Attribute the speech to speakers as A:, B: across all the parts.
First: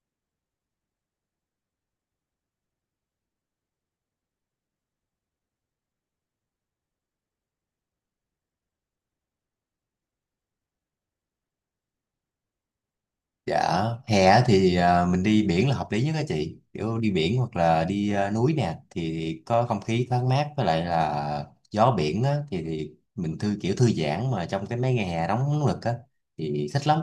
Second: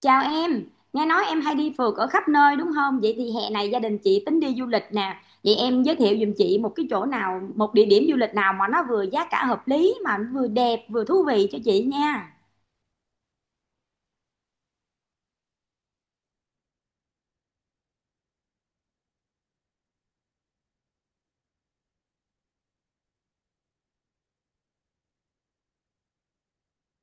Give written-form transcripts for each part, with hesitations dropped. A: Chào em, nghe nói em hay đi phượt ở khắp nơi đúng không? Vậy thì hè này gia đình chị tính đi du lịch nè. Vậy em giới thiệu giùm chị một cái chỗ nào, một địa điểm du lịch nào mà nó vừa giá cả hợp lý mà nó vừa đẹp vừa thú vị cho chị nha.
B: Dạ, hè thì mình đi biển là hợp lý nhất đó chị. Kiểu đi biển hoặc là đi núi nè thì có không khí thoáng mát, với lại là gió biển á, thì mình kiểu thư giãn mà trong cái mấy ngày hè nóng lực á thì thích lắm.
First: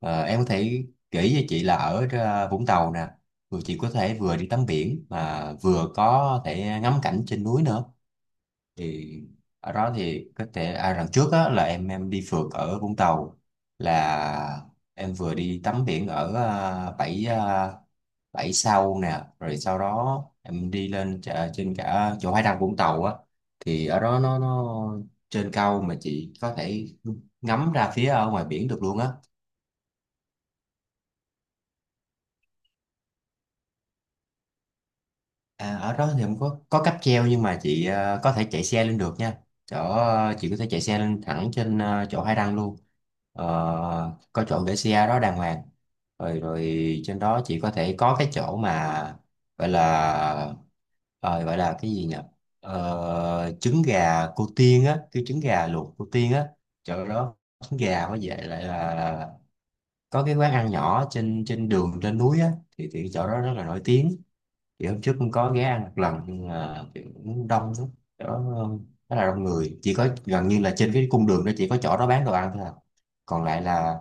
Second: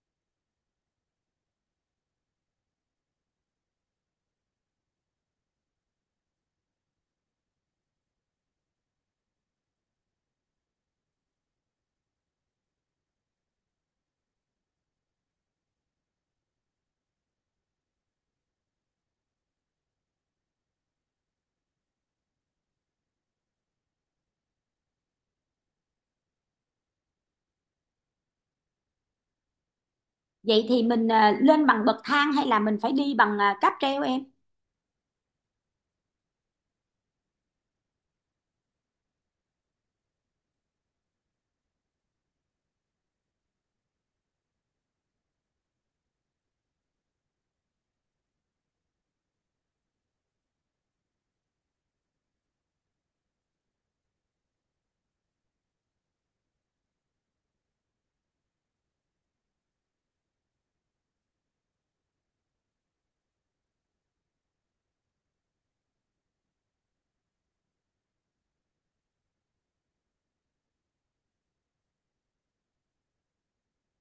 B: Em có thể kể cho chị là ở Vũng Tàu nè, rồi chị có thể vừa đi tắm biển mà vừa có thể ngắm cảnh trên núi nữa, thì ở đó thì có thể, lần trước á, là em đi phượt ở Vũng Tàu, là em vừa đi tắm biển ở à, bãi à, bãi sau nè, rồi sau đó em đi lên trên cả chỗ Hải Đăng Vũng Tàu á, thì ở đó nó trên cao mà chị có thể ngắm ra phía ở ngoài biển được luôn á.
A: Vậy thì mình lên bằng bậc thang hay là mình phải đi bằng cáp treo em?
B: À, ở đó thì không có cáp treo, nhưng mà chị có thể chạy xe lên được nha. Chỗ chị có thể chạy xe lên thẳng trên chỗ hai đăng luôn. Ờ, có chỗ để xe đó đàng hoàng. Rồi rồi trên đó chị có thể có cái chỗ mà gọi là, ờ, gọi là cái gì nhỉ? Trứng gà cô Tiên á, cái trứng gà luộc cô Tiên á. Chỗ đó trứng gà với vậy lại là có cái quán ăn nhỏ trên trên đường trên núi á, thì chỗ đó rất là nổi tiếng, thì hôm trước cũng có ghé ăn một lần nhưng mà kiểu cũng đông lắm đó, rất là đông người, chỉ có gần như là trên cái cung đường đó chỉ có chỗ đó bán đồ ăn thôi à. Còn lại là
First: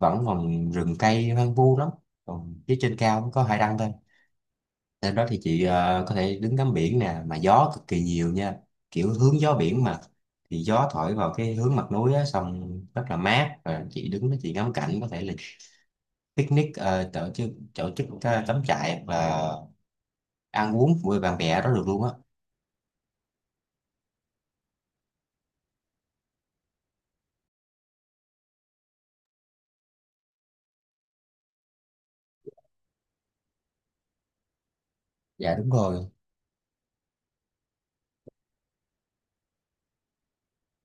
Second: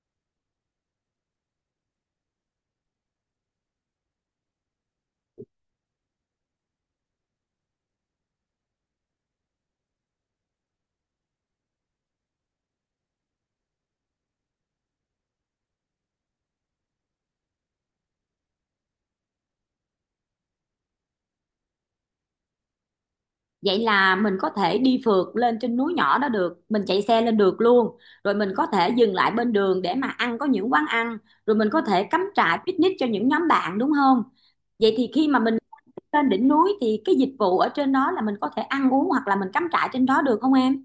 B: vẫn còn rừng cây hoang vu lắm, còn phía trên cao cũng có hải đăng thôi. Trên đó thì chị có thể đứng ngắm biển nè, mà gió cực kỳ nhiều nha, kiểu hướng gió biển mà, thì gió thổi vào cái hướng mặt núi á, xong rất là mát, và chị đứng đó chị ngắm cảnh, có thể là picnic, tổ chức cắm trại và ăn uống với bạn bè đó được luôn á.
A: Vậy là mình có thể đi phượt lên trên núi nhỏ đó được, mình chạy xe lên được luôn. Rồi mình có thể dừng lại bên đường để mà ăn có những quán ăn, rồi mình có thể cắm trại picnic cho những nhóm bạn đúng không? Vậy thì khi mà
B: Dạ
A: mình
B: đúng rồi,
A: lên đỉnh núi thì cái dịch vụ ở trên đó là mình có thể ăn uống hoặc là mình cắm trại trên đó được không em?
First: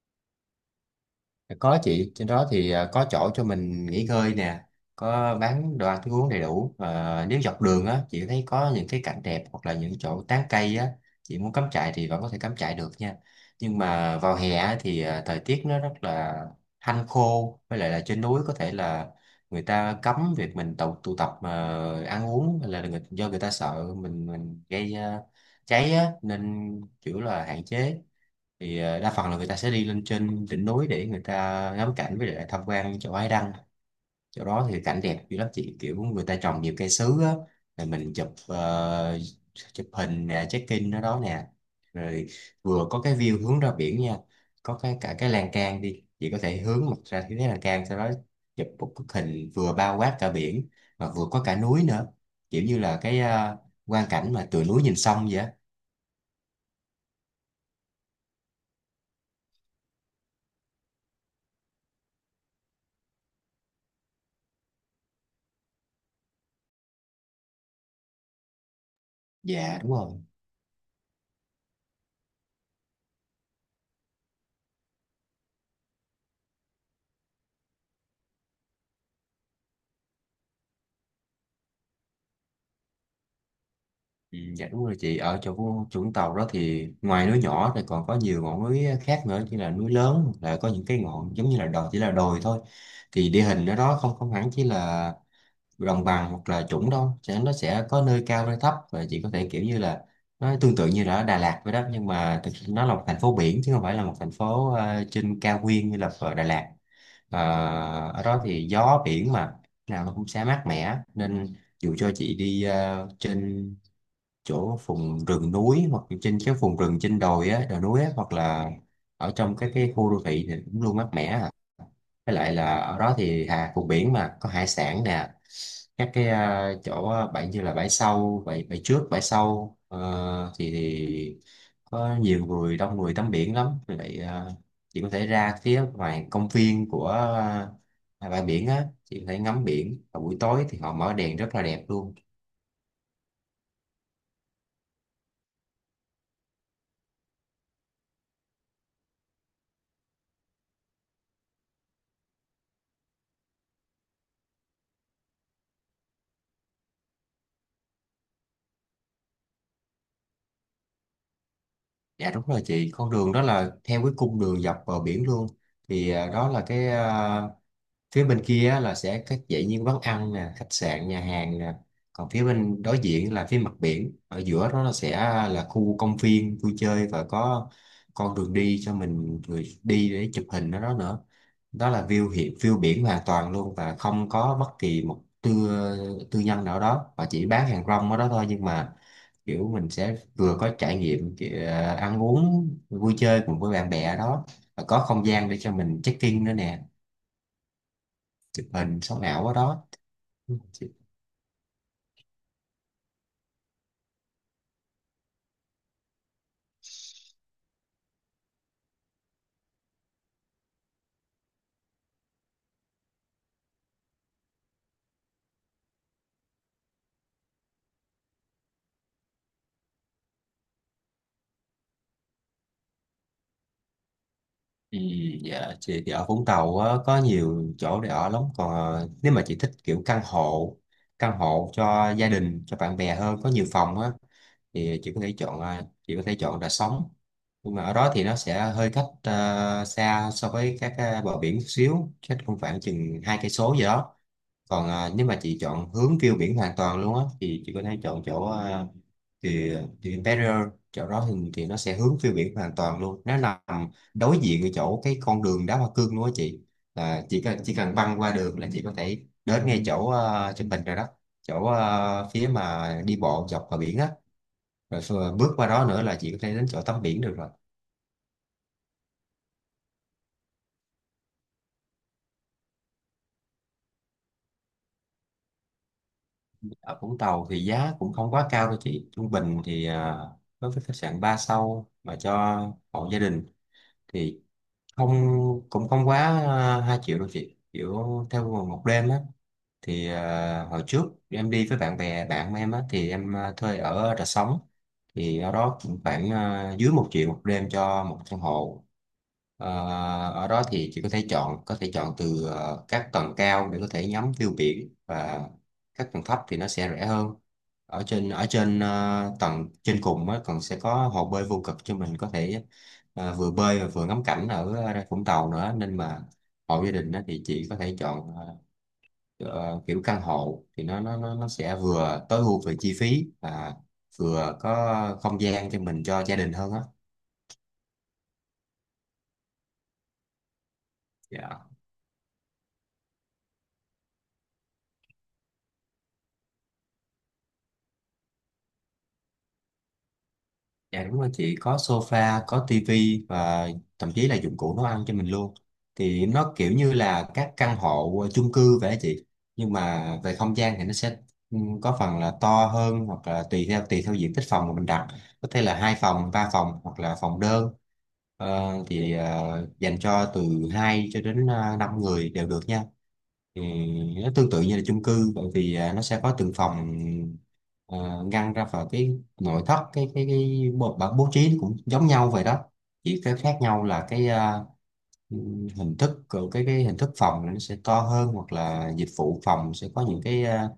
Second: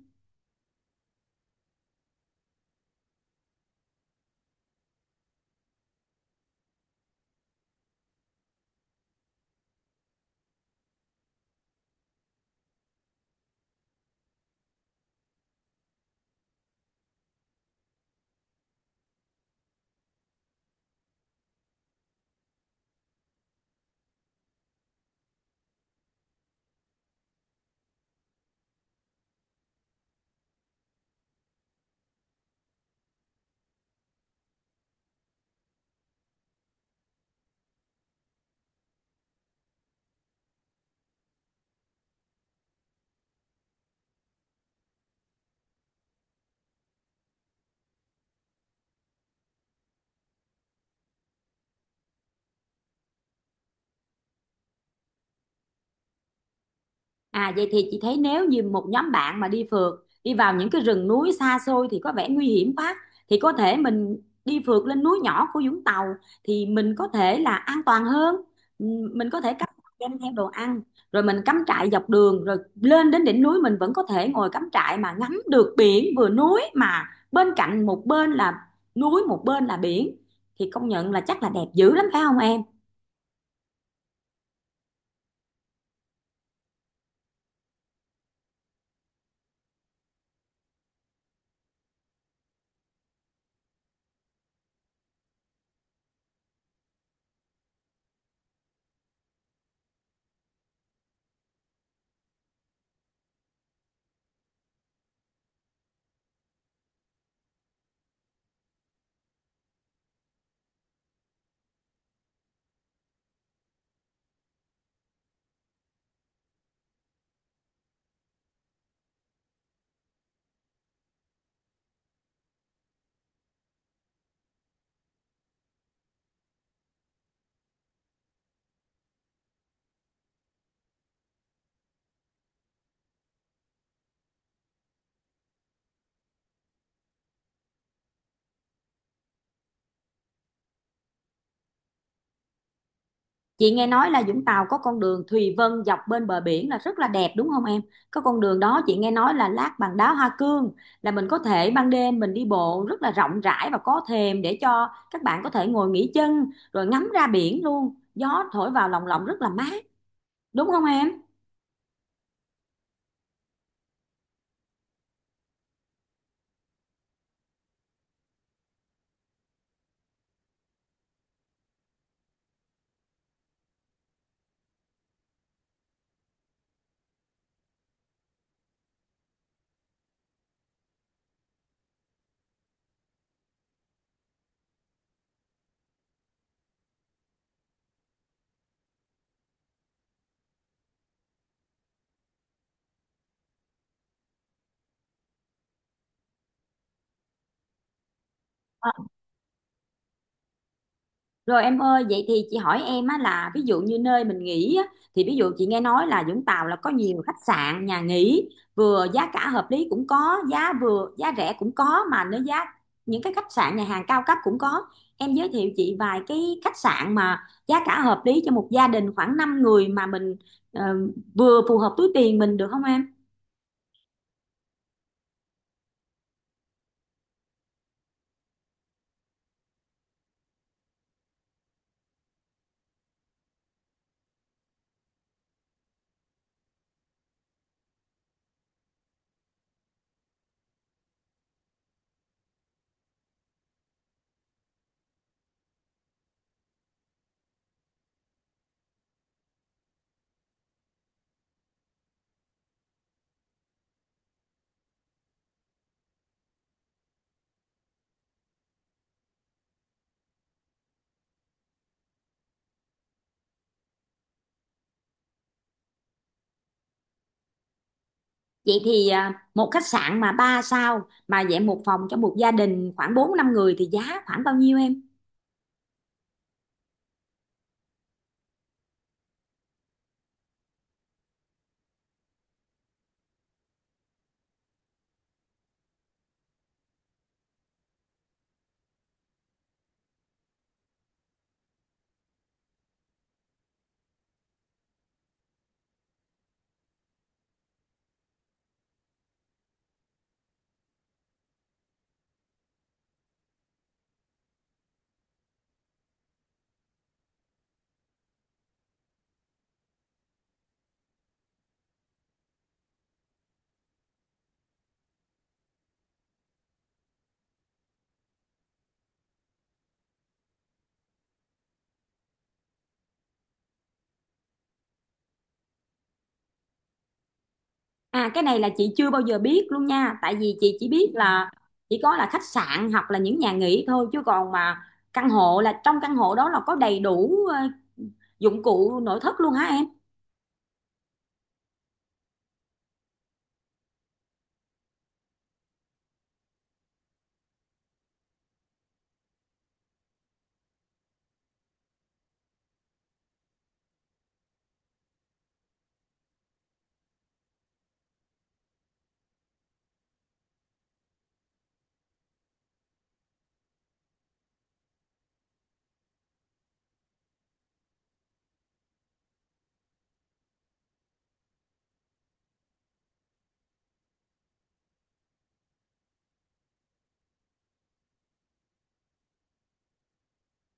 B: có chị, trên đó thì có chỗ cho mình nghỉ ngơi nè, có bán đồ ăn thức uống đầy đủ. Và nếu dọc đường á, chị thấy có những cái cảnh đẹp hoặc là những chỗ tán cây á, chị muốn cắm trại thì vẫn có thể cắm trại được nha. Nhưng mà vào hè á, thì thời tiết nó rất là hanh khô, với lại là trên núi có thể là người ta cấm việc mình tụ tập mà ăn uống, hay là do người ta sợ mình gây cháy á, nên kiểu là hạn chế. Thì đa phần là người ta sẽ đi lên trên đỉnh núi để người ta ngắm cảnh, với lại tham quan chỗ Ái Đăng. Chỗ đó thì cảnh đẹp dữ lắm chị, kiểu người ta trồng nhiều cây sứ á, rồi mình chụp hình nè, check in ở đó nè, rồi vừa có cái view hướng ra biển nha, có cái cả cái lan can, đi chị có thể hướng mặt ra phía cái lan can, sau đó chụp một bức hình vừa bao quát cả biển mà vừa có cả núi nữa, kiểu như là cái quang cảnh mà từ núi nhìn sông vậy á.
A: À vậy thì chị thấy nếu như một nhóm bạn mà đi phượt đi vào những cái rừng núi xa xôi thì có vẻ nguy hiểm quá, thì có thể mình đi phượt lên núi nhỏ của Vũng Tàu thì mình có thể là an toàn hơn. Ừm, mình có thể cắm
B: Dạ đúng
A: trại đem
B: rồi.
A: theo đồ ăn, rồi mình cắm trại dọc đường rồi lên đến đỉnh núi mình vẫn có thể ngồi cắm trại mà ngắm được biển vừa núi, mà bên cạnh một bên là núi một bên là biển thì công nhận là chắc là đẹp dữ lắm phải không em?
B: Ừ, dạ đúng rồi chị. Ở chỗ Vũng Vũng Tàu đó thì ngoài núi nhỏ thì còn có nhiều ngọn núi khác nữa, như là núi lớn, hoặc là có những cái ngọn giống như là đồi, chỉ là đồi thôi. Thì địa hình ở đó không không hẳn chỉ là đồng bằng hoặc là trũng đâu, nó sẽ có nơi cao nơi thấp, và chị có thể kiểu như là, nó tương tự như là ở Đà Lạt vậy đó, nhưng mà thực sự nó là một thành phố biển chứ không phải là một thành phố trên cao nguyên như là ở Đà Lạt. Ờ, ở đó thì gió biển mà, nào nó cũng sẽ mát mẻ, nên dù cho chị đi trên chỗ vùng rừng núi, hoặc trên cái vùng rừng trên đồi á, đồi núi á, hoặc là ở trong cái khu đô thị thì cũng luôn mát mẻ à. Với lại là ở đó thì hà vùng biển mà có hải sản nè, các cái chỗ bãi, như là bãi sau, bãi bãi trước, bãi sau thì có nhiều người, đông người tắm biển lắm. Vì vậy chị có thể ra phía ngoài công viên của bãi biển á, chị có thể ngắm biển, và buổi tối thì họ mở đèn rất là đẹp luôn.
A: Chị nghe nói là Vũng Tàu có con đường Thùy Vân dọc bên bờ biển là rất là đẹp đúng không em? Có con đường đó chị nghe nói là lát bằng đá hoa cương, là mình có thể ban đêm mình đi bộ rất là rộng rãi và có thềm để cho các bạn có thể ngồi nghỉ chân rồi ngắm ra biển luôn. Gió thổi vào lồng lộng rất là mát, đúng không em?
B: Dạ đúng rồi chị, con đường đó là theo cái cung đường dọc bờ biển luôn. Thì đó là cái, phía bên kia á là sẽ các dãy những quán ăn nè, khách sạn nhà hàng nè, còn phía bên đối diện là phía mặt biển, ở giữa đó là sẽ là khu công viên vui chơi, và có con đường đi cho mình, người đi để chụp hình ở đó nữa, đó là view biển hoàn toàn luôn, và không có bất kỳ một tư tư nhân nào đó, và chỉ bán hàng rong ở đó thôi, nhưng mà kiểu mình sẽ vừa có trải nghiệm kiểu ăn uống vui chơi cùng với bạn bè ở đó, và có không gian để cho mình check in nữa nè, chụp hình sống ảo ở đó chị.
A: Rồi em ơi, vậy thì chị hỏi em á là ví dụ như nơi mình nghỉ á, thì ví dụ chị nghe nói là Vũng Tàu là có nhiều khách sạn, nhà nghỉ vừa giá cả hợp lý cũng có, giá vừa giá rẻ cũng có, mà nếu giá những cái khách sạn nhà hàng cao cấp cũng có. Em giới thiệu chị vài cái khách sạn mà giá cả hợp lý cho một gia đình khoảng 5 người mà mình ờ, vừa phù hợp túi tiền mình được không em?
B: Ừ, dạ chị, thì ở Vũng Tàu á, có nhiều chỗ để ở lắm. Còn nếu mà chị thích kiểu căn hộ cho gia đình cho bạn bè hơn, có nhiều phòng á, thì chị có thể chọn Đà Sống, nhưng mà ở đó thì nó sẽ hơi cách xa so với các bờ biển chút xíu, cách cũng khoảng chừng 2 cây số gì đó. Còn nếu mà chị chọn hướng view biển hoàn toàn luôn á thì chị có thể chọn chỗ thì The Imperial. Chỗ đó thì nó sẽ hướng phiêu biển hoàn toàn luôn, nó nằm đối diện cái chỗ cái con đường đá hoa cương luôn á chị, là chỉ cần băng qua đường là chị có thể đến ngay chỗ Trần Bình rồi đó, chỗ phía mà đi bộ dọc bờ biển á, rồi bước qua đó nữa là chị có thể đến chỗ tắm biển được rồi.
A: Vậy thì một khách sạn mà 3 sao mà dạng một phòng cho một gia đình khoảng 4 5 người thì giá khoảng bao nhiêu em?
B: Ở Vũng Tàu thì giá cũng không quá cao đâu chị, trung bình thì đối với khách sạn 3 sao mà cho hộ gia đình thì không cũng không quá 2 triệu đâu chị, kiểu theo một đêm á. Thì hồi trước em đi với bạn em á, thì em thuê ở Rà Sống, thì ở đó cũng khoảng dưới 1 triệu một đêm cho một căn hộ. Ờ, ở đó thì chị có thể chọn từ các tầng cao để có thể ngắm view biển, và các tầng thấp thì nó sẽ rẻ hơn. Ở trên tầng trên cùng á còn sẽ có hồ bơi vô cực cho mình có thể vừa bơi và vừa ngắm cảnh ở Vũng Tàu nữa, nên mà hộ gia đình á, thì chị có thể chọn kiểu căn hộ thì nó sẽ vừa tối ưu về chi phí và vừa có không gian cho mình cho gia đình hơn á.
A: À cái này là chị chưa bao giờ biết luôn nha. Tại vì chị chỉ biết là
B: Dạ.
A: chỉ có là khách sạn hoặc là những nhà nghỉ thôi, chứ còn mà căn hộ là trong căn hộ đó là có đầy đủ dụng cụ nội thất luôn hả em?
B: Dạ đúng rồi chị, có sofa, có tivi và thậm chí là dụng cụ nấu ăn cho mình luôn. Thì nó kiểu như là các căn hộ chung cư vậy á chị. Nhưng mà về không gian thì nó sẽ có phần là to hơn, hoặc là tùy theo diện tích phòng mà mình đặt. Có thể là hai phòng, ba phòng hoặc là phòng đơn. Dành cho từ 2 cho đến 5 người đều được nha, thì nó tương tự như là chung cư, bởi vì nó sẽ có từng phòng à, ngăn ra vào. Cái nội thất, cái bố, bố bố trí cũng giống nhau vậy đó. Chỉ cái khác nhau là hình thức, của cái hình thức phòng nó sẽ to hơn, hoặc là dịch vụ phòng sẽ có những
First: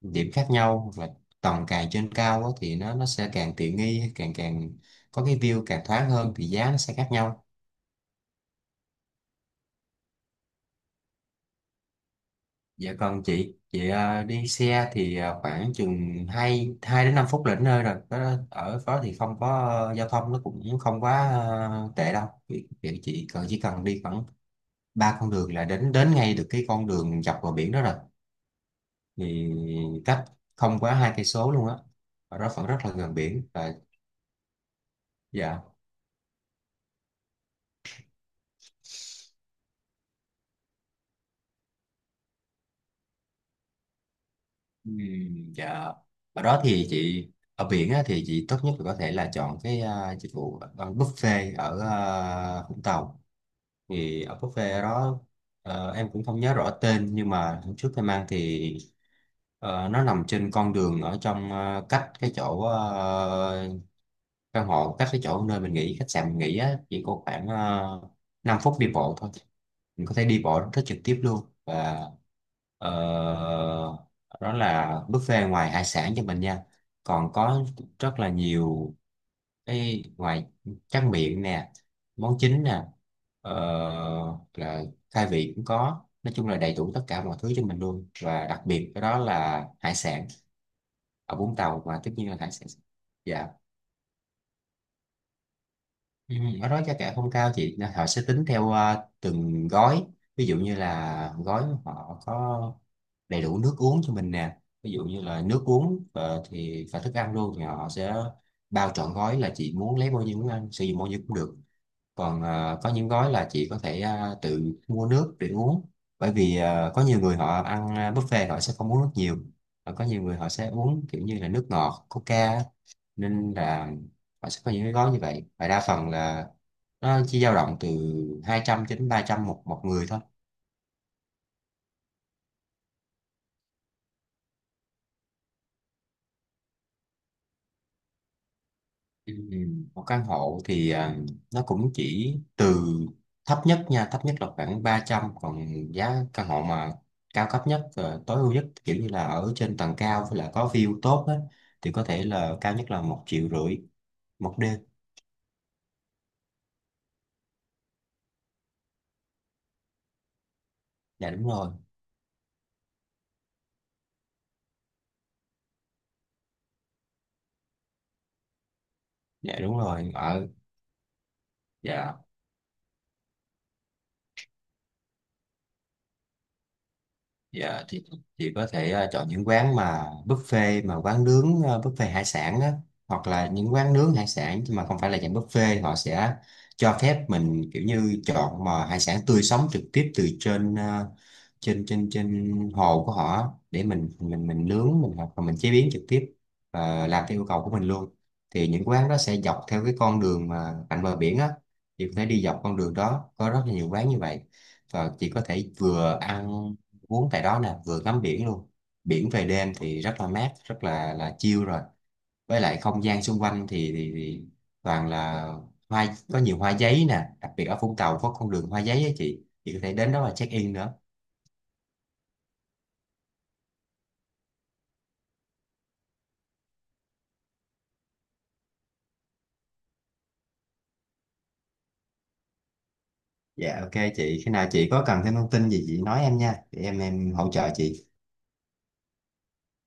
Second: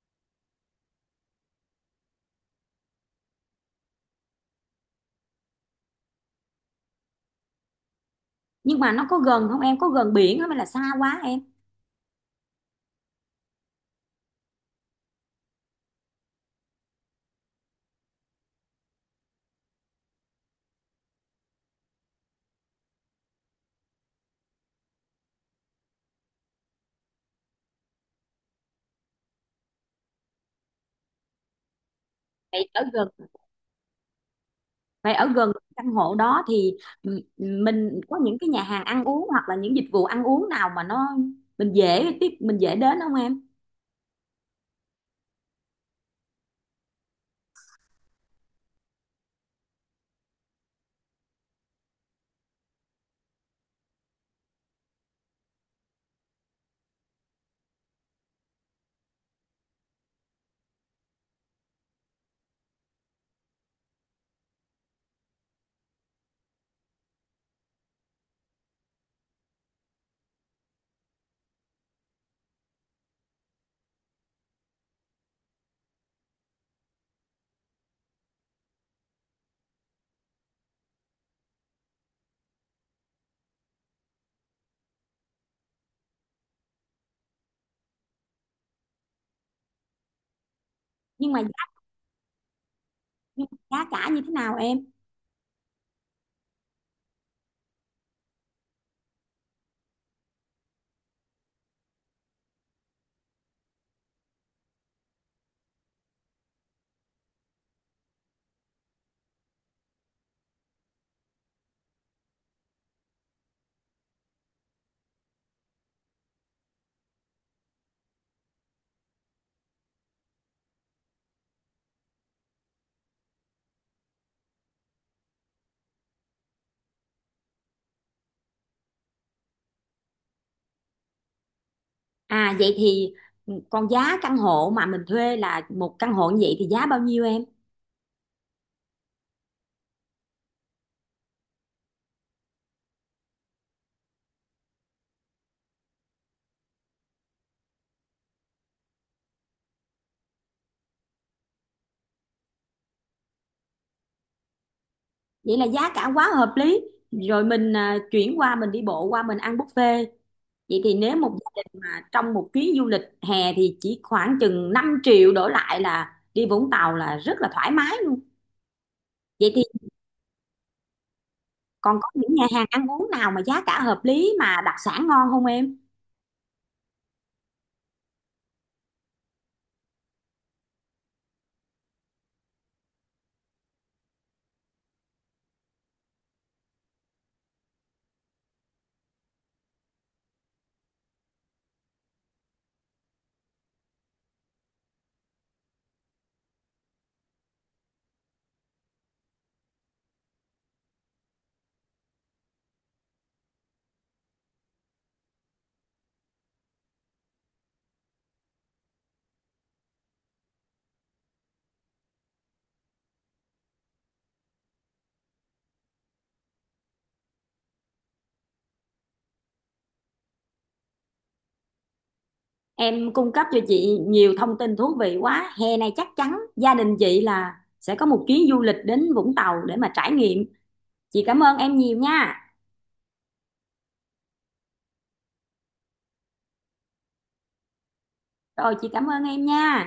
B: điểm khác nhau, hoặc là tầng càng trên cao á thì nó sẽ càng tiện nghi, càng càng có cái view càng thoáng hơn, thì giá nó sẽ khác nhau.
A: Nhưng mà nó có gần không em, có gần biển không hay là xa quá em?
B: Dạ còn chị, đi xe thì khoảng chừng 2 đến 5 phút là đến nơi rồi. Đó, ở đó thì không có giao thông nó cũng không quá tệ đâu. Vì, vì chị cần chỉ cần đi khoảng ba con đường là đến đến ngay được cái con đường dọc vào biển đó rồi. Thì cách không quá 2 cây số luôn á. Ở đó vẫn
A: Vậy
B: rất
A: ở
B: là
A: gần
B: gần biển và.
A: Vậy ở gần
B: Dạ.
A: căn hộ đó thì mình có những cái nhà hàng ăn uống hoặc là những dịch vụ ăn uống nào mà nó mình dễ tiếp mình dễ đến không em?
B: Dạ. Ở đó thì chị, ở biển á, thì chị tốt nhất là có thể là chọn cái dịch vụ, buffet ở Vũng Tàu. Thì ở buffet đó, em cũng không nhớ rõ tên, nhưng mà hôm trước em ăn thì, nó nằm trên con đường ở trong, cách cái chỗ, căn hộ, cách cái chỗ nơi mình nghỉ, khách sạn mình nghỉ á, chỉ có khoảng uh, 5 phút đi bộ thôi. Mình có thể đi bộ rất trực tiếp luôn, và ờ, đó là buffet, ngoài hải sản cho mình nha, còn có rất là nhiều cái, ngoài tráng miệng nè, món chính nè, ờ, là khai vị cũng có. Nói chung là đầy đủ tất cả mọi thứ cho mình luôn, và đặc biệt cái đó là hải sản.
A: Nhưng
B: Ở
A: mà
B: Vũng
A: giá,
B: Tàu mà, tất nhiên là hải sản.
A: nhưng
B: Dạ.
A: mà giá cả như thế nào em?
B: ừ, Ở đó giá cả không cao chị. Nên họ sẽ tính theo từng gói. Ví dụ như là gói họ có đầy đủ nước uống cho mình nè, ví dụ như là nước uống thì và thức ăn luôn, thì họ sẽ bao trọn gói, là chị muốn lấy bao nhiêu, muốn ăn sử dụng bao nhiêu cũng được. Còn có những gói là chị có thể tự mua nước để uống. Bởi vì có nhiều người họ ăn buffet họ sẽ không uống nước nhiều, và có nhiều người họ sẽ uống kiểu như là nước ngọt coca á. Nên là họ sẽ có những cái gói như vậy, và đa phần là nó chỉ dao động từ 200 cho đến 300 một một người thôi.
A: À vậy thì còn giá căn hộ mà mình thuê là một căn hộ như vậy thì giá bao nhiêu em?
B: Ừ, Một căn hộ thì nó cũng chỉ từ thấp nhất nha, thấp nhất là khoảng 300. Còn giá căn hộ mà cao cấp nhất, tối ưu nhất, kiểu như là ở trên tầng cao, với lại có view tốt á, thì có thể là cao nhất là 1,5 triệu một đêm.
A: Vậy là giá cả quá hợp lý. Rồi mình chuyển qua mình đi bộ qua mình ăn buffet. Vậy thì nếu
B: Dạ
A: một
B: đúng
A: gia
B: rồi.
A: đình mà trong một chuyến du lịch hè thì chỉ khoảng chừng 5 triệu đổ lại là đi Vũng Tàu là rất là thoải mái luôn. Vậy
B: Dạ
A: thì
B: đúng rồi.
A: còn có
B: Dạ.
A: những nhà hàng ăn uống nào mà giá cả hợp lý mà đặc sản ngon không em?
B: Dạ thì chị có thể chọn những quán mà buffet, mà quán nướng, buffet hải sản á, hoặc là những quán nướng hải sản nhưng mà không phải là dạng buffet. Họ sẽ cho phép mình kiểu như chọn mà hải sản tươi sống trực tiếp từ trên à, trên trên trên hồ của họ á, để mình nướng mình, hoặc là mình chế biến trực tiếp và làm theo yêu cầu của mình luôn. Thì những quán đó sẽ dọc theo cái con đường mà cạnh bờ biển á, thì có thể đi dọc con đường đó, có rất là nhiều quán như vậy. Và chị có thể vừa ăn uống tại đó nè, vừa ngắm biển luôn. Biển về đêm thì rất là mát, rất là chill rồi. Với lại không gian xung quanh thì, toàn là hoa, có nhiều hoa giấy nè. Đặc biệt ở Vũng Tàu có con đường hoa giấy á chị có thể đến đó và check in nữa.
A: Em cung cấp cho chị nhiều thông tin thú vị quá. Hè này chắc chắn gia đình chị là sẽ có một chuyến du lịch đến Vũng Tàu để mà trải nghiệm. Chị cảm ơn em nhiều nha.
B: Dạ ok chị, khi nào chị có cần thêm thông tin gì chị nói em nha, để em hỗ trợ chị.
A: Rồi chị cảm ơn em nha.